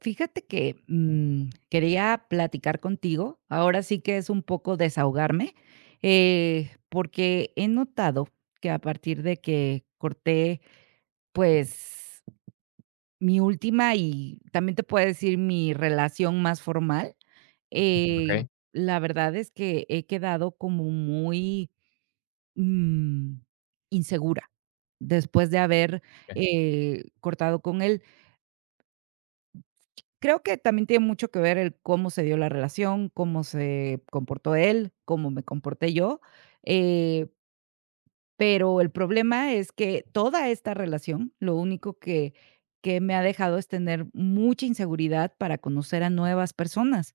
Fíjate que, mm, quería platicar contigo, ahora sí que es un poco desahogarme, eh, porque he notado que a partir de que corté, pues, mi última y también te puedo decir mi relación más formal, eh, Okey. la verdad es que, he quedado como muy, mm, insegura después de haber, [unintelligible] eh, cortado con él. Creo que también tiene mucho que ver el cómo se dio la relación, cómo se comportó él, cómo me comporté yo, eh pero el problema es que toda esta relación, lo único que que me ha dejado es tener mucha inseguridad para conocer a nuevas personas,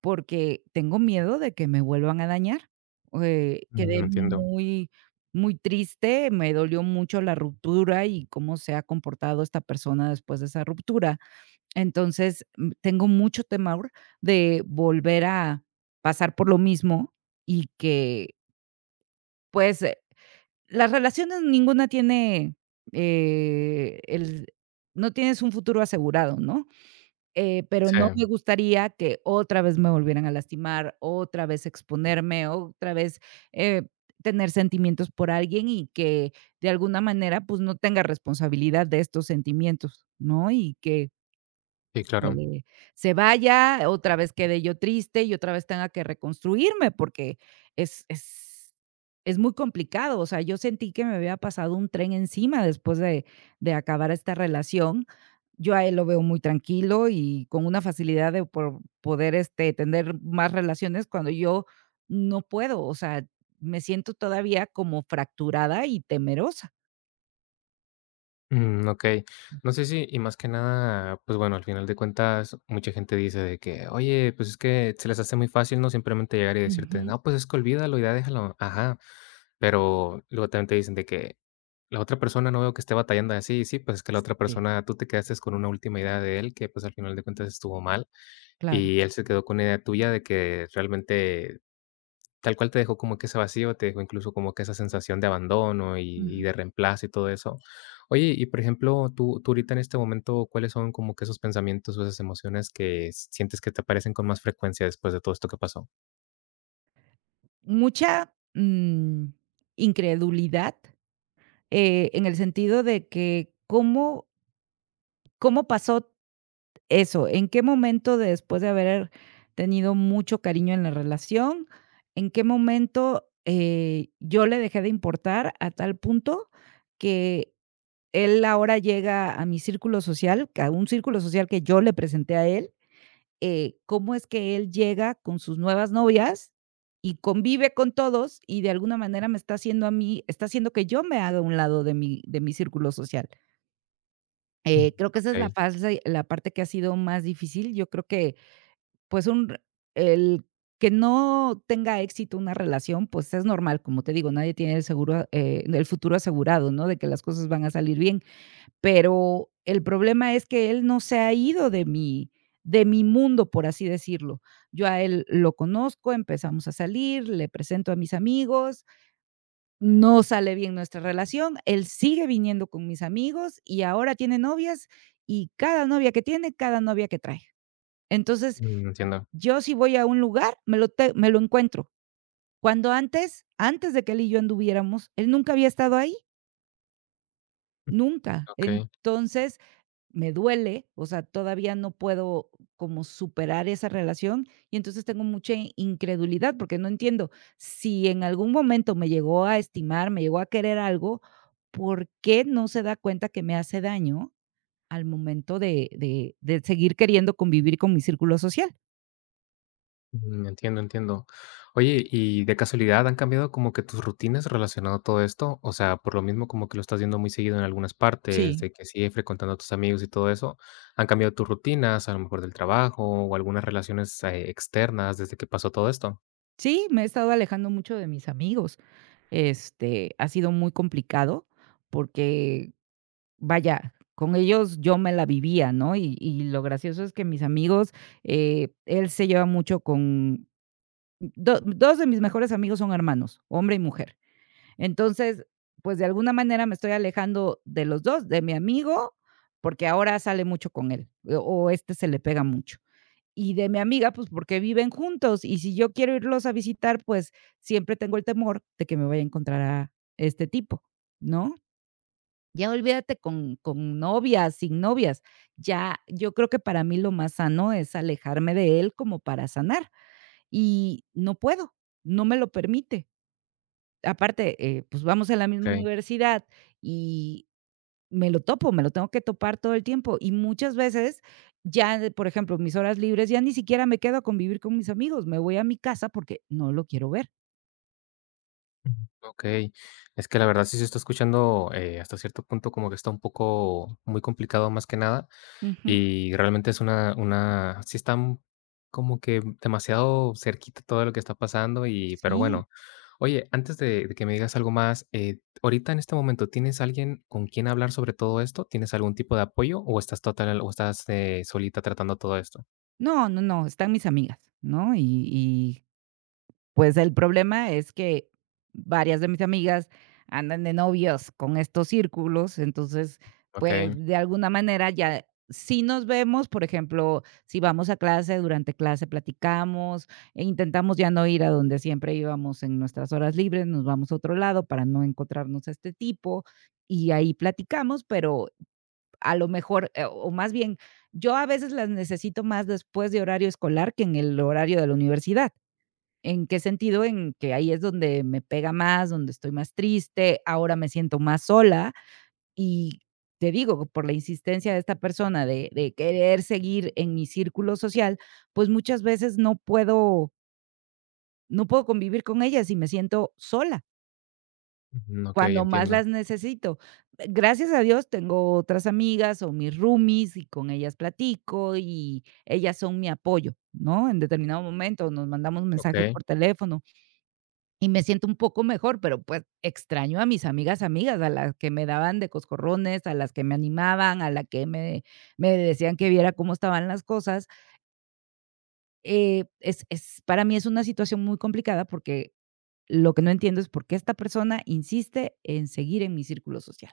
porque tengo miedo de que me vuelvan a dañar o de Mm, quedé entiendo. muy, muy triste, me dolió mucho la ruptura y cómo se ha comportado esta persona después de esa ruptura. Entonces, mm, tengo mucho temor de volver a pasar por lo mismo y que Pues, eh, las relaciones, ninguna tiene, eh, el no tienes un futuro asegurado, ¿no? Eh, pero no Sí. me gustaría que otra vez me volvieran a lastimar, otra vez exponerme, otra vez, eh, tener sentimientos por alguien, y que de alguna manera, pues, no tenga responsabilidad de estos sentimientos, ¿no? Y que Sí, claro. eh, se vaya, otra vez, quede yo triste, y otra vez, tenga que, reconstruirme, porque es es es muy complicado. O sea, yo sentí que me había pasado un tren encima después de de acabar esta relación. Yo a él lo veo muy tranquilo, y con una facilidad de pro poder este, tener más relaciones cuando yo no puedo. O sea, me siento todavía como fracturada y temerosa. Mm, okey, no sé, si y más que nada, pues, bueno, al final de cuentas, mucha gente dice de que: "Oye, pues, es que", se les hace muy fácil, ¿no?, simplemente llegar, y decirte: Ujú. "No, pues, es que, olvídalo y ya déjalo", ajá, pero luego también te dicen de que: "La otra persona no veo que esté batallando así", sí, pues, es que, la otra Sí. persona, tú te quedaste con una última idea de él, que, pues, al final de cuentas estuvo mal. Claro. Y él se quedó con una idea tuya de que realmente, tal cual, te dejó como que, ese vacío, te dejó, incluso, como que esa sensación de abandono, y y Ujú. de reemplazo y todo eso. Oye, y por ejemplo, tú tú ahorita en este momento, ¿cuáles son como que esos pensamientos, o esas emociones que, sientes que te aparecen con más frecuencia después de todo esto que pasó? Mucha, mm, incredulidad, eh, en el sentido de que, ¿cómo? ¿Cómo pasó t eso? ¿En qué momento, después de haber tenido mucho cariño en la relación, en qué momento, eh, yo le dejé de importar a tal punto que él ahora llega a mi círculo social, q a un círculo social que yo le presenté a él?, eh, ¿Cómo es que él llega con sus nuevas novias y convive con todos? Y de alguna manera me está haciendo a mí está haciendo que yo me haga a un lado de mi de mi círculo social. Eh, creo que esa es la Okey. fals eh, la parte que ha sido más difícil. Yo creo que pues un el que no tenga éxito una relación, pues es normal. Como te digo, nadie tiene el seguro, ah, eh, el futuro asegurado, no de que las cosas van a salir bien. Pero el problema es que él no se ha ido de mi de mi mundo, por así decirlo. Yo a él lo conozco. Empezamos a salir, le presento a mis amigos. No sale bien nuestra relación. Él sigue viniendo con mis amigos y ahora tiene novias y cada novia que tiene, cada novia que trae. Entonces Mm, entiendo. yo si voy a un lugar, me lo te me lo encuentro. Cuando antes, antes de que él y yo anduviéramos, él nunca había estado ahí. Nunca. Okey. Entonces, me duele, o sea, todavía no puedo como superar esa relación. Y entonces tengo mucha incredulidad, porque no entiendo, si en algún momento me llegó a estimar, me llegó a querer algo, ¿por qué no se da cuenta que me hace daño, al momento de de de seguir queriendo convivir con mi círculo social? Mm, entiendo, entiendo, oye, y, ¿de casualidad han cambiado como que, tus rutinas relacionado a todo esto? O sea, por lo mismo, como que, lo estás viendo muy seguido en algunas partes, Sí. de que sigue frecuentando a tus amigos y todo eso, ¿han cambiado tus rutinas, a lo mejor, del trabajo, o algunas relaciones, eh, externas desde que pasó todo esto? Sí, me he estado alejando mucho de mis amigos. Este, ha sido muy complicado, porque, vaya, con ellos, yo me la vivía, ¿no? Y y lo gracioso es que mis amigos, eh, él se lleva mucho con do 2 de mis mejores amigos son hermanos, hombre y mujer. Entonces, pues, de alguna manera me estoy alejando de los 2, de mi amigo, porque ahora sale mucho con él, o, este, se le pega mucho, y de mi amiga, pues, porque viven juntos. Y si yo quiero irlos a visitar, pues, siempre tengo el temor de que me vaya a encontrar a este tipo, ¿no? Ya olvídate, con con novias, sin novias. Ya, yo creo que, para mí lo más sano, es alejarme de él, como para sanar, y no puedo, no me lo permite. Aparte, eh, pues, vamos en la misma Okey. universidad, y, me lo topo, me lo tengo que topar, todo el tiempo. Y muchas veces ya de por ejemplo, mis horas libres, ya ni siquiera me quedo a convivir con mis amigos, me voy a mi casa porque no lo quiero ver. Okey. Es que la verdad sí se está escuchando, eh, hasta cierto punto como que está un poco muy complicado, más que nada Ujú. y realmente es una, una sí está, mm, como que, mm, demasiado cerquita todo lo que está pasando y pero Sí. bueno. Oye, antes de de que me digas algo más, eh, t ahorita, en este momento, ¿tienes alguien con quien hablar sobre todo esto? ¿Tienes algún tipo de apoyo o estás total o estás eh, solita tratando todo esto? No, no, no están mis amigas, ¿no?, y, y pues el problema es que varias de mis amigas andan de novios con estos círculos. Entonces pues Okey. de alguna manera ya Sí, nos vemos, por ejemplo, si vamos a clase durante clase platicamos e intentamos ya no ir a donde siempre íbamos en nuestras horas libres. Nos vamos a otro lado para no encontrarnos a este tipo y ahí platicamos, pero a lo mejor, eh, o a más bien yo a veces las necesito más después de horario escolar que en el horario de la universidad. ¿En qué sentido? En que ahí es donde me pega más, donde estoy más triste. Ahora me siento más sola y te digo por la insistencia de esta persona de de querer seguir en mi círculo social, pues muchas veces no puedo. No puedo convivir con ellas y me siento sola. Ujú, okey, Cuando más entiendo. las necesito, mm, gracias a Dios, tengo otras amigas, o mis roomies, y con ellas platico, y ellas son mi apoyo, ¿no? En determinado momento nos mandamos mensaje Okey. por teléfono. Y me siento un poco mejor, pero, pues, extraño a mis amigas, amigas a las que me daban de coscorrones, a las que me animaban a la que me me decían que viera cómo estaban las cosas. Eh, es es para mí es una situación muy complicada, porque lo que no entiendo es por qué esta persona insiste en seguir en mi círculo social.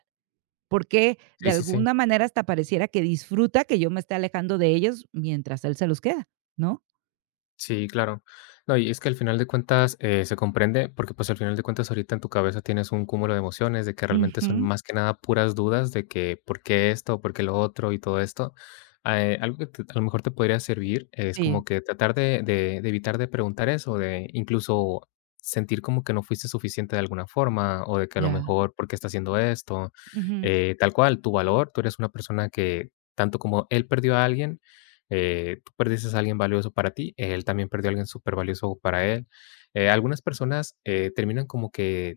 Por qué Sí, de sí, sí. alguna manera hasta pareciera que disfruta que yo me esté alejando de ellos, mientras él se los queda, ¿no? Sí, claro, no. Y es que al final de cuentas, eh, se comprende, porque pues al final de cuentas ahorita en tu cabeza tienes un cúmulo de emociones, de que realmente son Ujú. más que nada puras dudas de que, ¿por qué esto? ¿Por qué lo otro? Y todo esto, eh, algo que a lo mejor te podría servir es Sí. como que tratar de de de evitar de preguntar eso, de incluso, sentir como que no fuiste suficiente de alguna forma, o de que a lo Ya. mejor, ¿por qué está haciendo esto? Ujú. Eh, tal cual tu valor. Tú eres una persona que tanto como él perdió a alguien, eh, tú perdiste a alguien valioso para ti. Él también perdió a alguien super valioso para él, eh, algunas personas, eh, terminan como que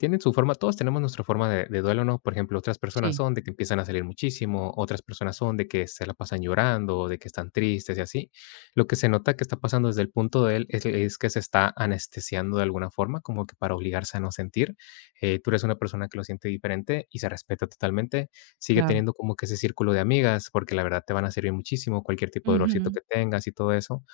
tienen su forma. Todos tenemos nuestra forma de de duelo, ¿no? Por ejemplo, otras personas Sí. son de que empiezan a salir muchísimo. Otras personas son de que se la pasan llorando, de que están tristes y así. Lo que se nota que está pasando desde el punto de él es es que se está anestesiando de alguna forma, como que para obligarse a no sentir, eh, tú eres una persona que lo siente diferente y se respeta totalmente. Sigue Claro. teniendo como que ese círculo de amigas, porque la verdad te van a servir muchísimo, cualquier tipo de dolorcito Ujú. que tengas y todo eso.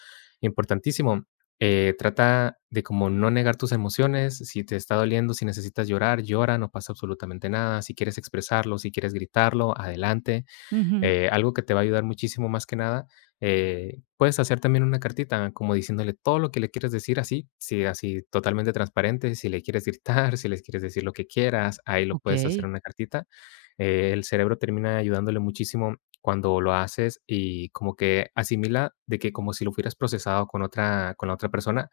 Importantísimo, eh, trata de como no negar tus emociones, si te está doliendo, si necesitas llorar, llora, no pasa absolutamente nada, si quieres expresarlo, si quieres gritarlo, adelante, Ujú. eh, algo que te va a ayudar muchísimo más que nada, eh, puedes hacer también una cartita como diciéndole todo lo que le quieres decir así. Si así totalmente transparente, si le quieres gritar, si le quieres decir lo que quieras, ahí lo puedes hacer Okey. en una cartita, eh, el cerebro termina ayudándole muchísimo cuando lo haces, y como que asimila de que como si lo fueras procesado con otra con la otra persona,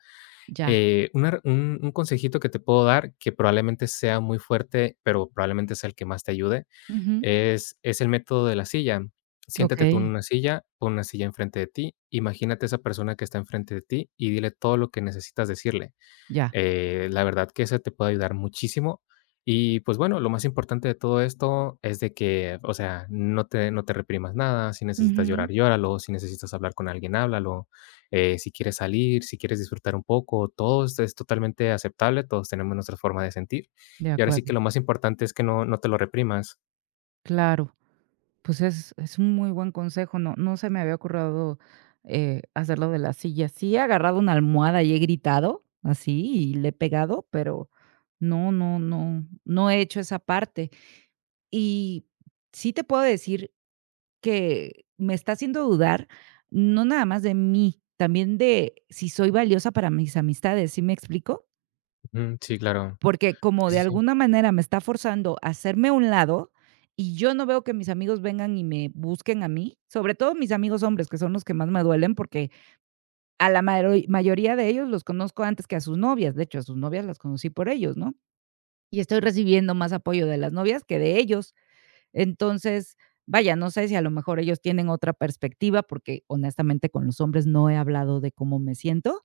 Ya. eh, una un consejito que te puedo dar que probablemente sea muy fuerte, pero probablemente sea el que más te ayude. Ujú. Es es el método de la silla. Siéntate tú en Okey. una silla, pon una silla en frente de ti, imagínate esa persona que está en frente de ti y dile todo lo que necesitas decirle, Ya. eh, la verdad que eso te puede ayudar muchísimo. Y pues bueno, lo más importante de todo esto es de que, o sea, no te no te reprimas nada. Si necesitas Ujú. llorar, llóralo, si necesitas hablar con alguien, háblalo, eh, si quieres salir, si quieres disfrutar un poco, todo es totalmente aceptable. Todos tenemos nuestra forma de sentir. De Y ahora sí acuerdo. que lo más importante es que no no te lo reprimas. Claro. Pues, es es un muy buen consejo. No no se me había ocurrido, eh, hacer lo de la silla. Sí, he agarrado una almohada y he gritado así y le he pegado, pero, no no no, no he hecho esa parte y sí te puedo decir que me está haciendo dudar. No nada más de mí, también de si soy valiosa para mis amistades, ¿sí me explico? Mm, sí, claro. Porque como Sí, de sí, sí. alguna manera me está forzando a hacerme a un lado, y yo no veo que mis amigos vengan y me busquen a mí, sobre todo mis amigos hombres, que son los que más me duelen porque a la maroi mayoría de ellos los conozco antes que a sus novias. De hecho, a sus novias las conocí por ellos, ¿no?, y estoy recibiendo más apoyo de las novias que de ellos. Entonces, vaya, no sé si a lo mejor ellos tienen otra perspectiva, porque honestamente, con los hombres no he hablado de cómo me siento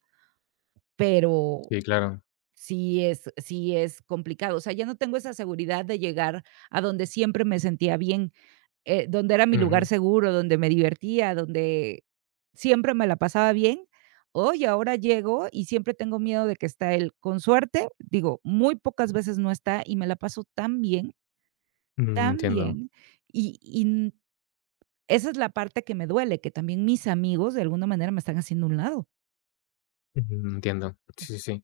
pero, Sí, claro. sí es sí es complicado. O sea, ya no tengo esa seguridad de llegar a donde siempre me sentía bien, eh, donde era mi lugar Ujú. seguro donde me divertía, donde siempre me la pasaba bien. Oye, ahora llego y siempre tengo miedo de que está él. Con suerte digo, muy pocas veces no está y me la paso tan bien Mm, tan entiendo. bien y y n Esa es la parte que me duele, que también mis amigos de alguna manera me están haciendo a un lado. Ujú, entiendo. Sí, sí, sí.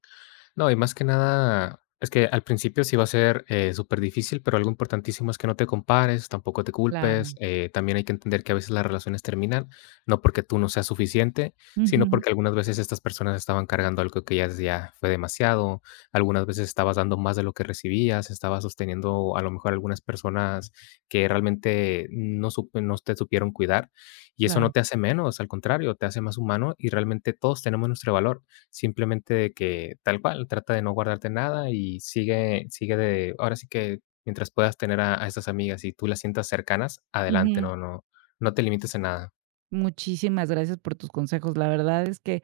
No, y más que nada, es que al principio sí va a ser, eh, superdifícil, pero algo importantísimo es que no te compares, tampoco te culpes, Claro. eh, también hay que entender que a veces las relaciones terminan no porque tú no seas suficiente, sino Ujú. porque algunas veces estas personas estaban cargando algo que ya es ya fue demasiado. Algunas veces estabas dando más de lo que recibías. Estabas sosteniendo a lo mejor algunas personas que realmente no sup no te supieron cuidar, y eso no Claro. te hace menos. Al contrario, te hace más humano y realmente todos tenemos nuestro valor. Simplemente de que, tal cual, trata de no guardarte nada y sigue sigue de ahora sí que, mientras puedas tener a a esas amigas y tú las sientas cercanas, adelante. Ujú. No no no te limites en nada. Muchísimas gracias por tus consejos. La verdad es que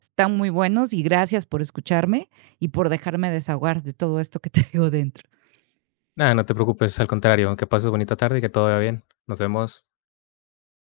están muy buenos y gracias por escucharme y por dejarme desahogar de todo esto que traigo dentro. Nada. No te preocupes. Al contrario. Que pases bonita tarde y que todo vaya bien. Nos vemos.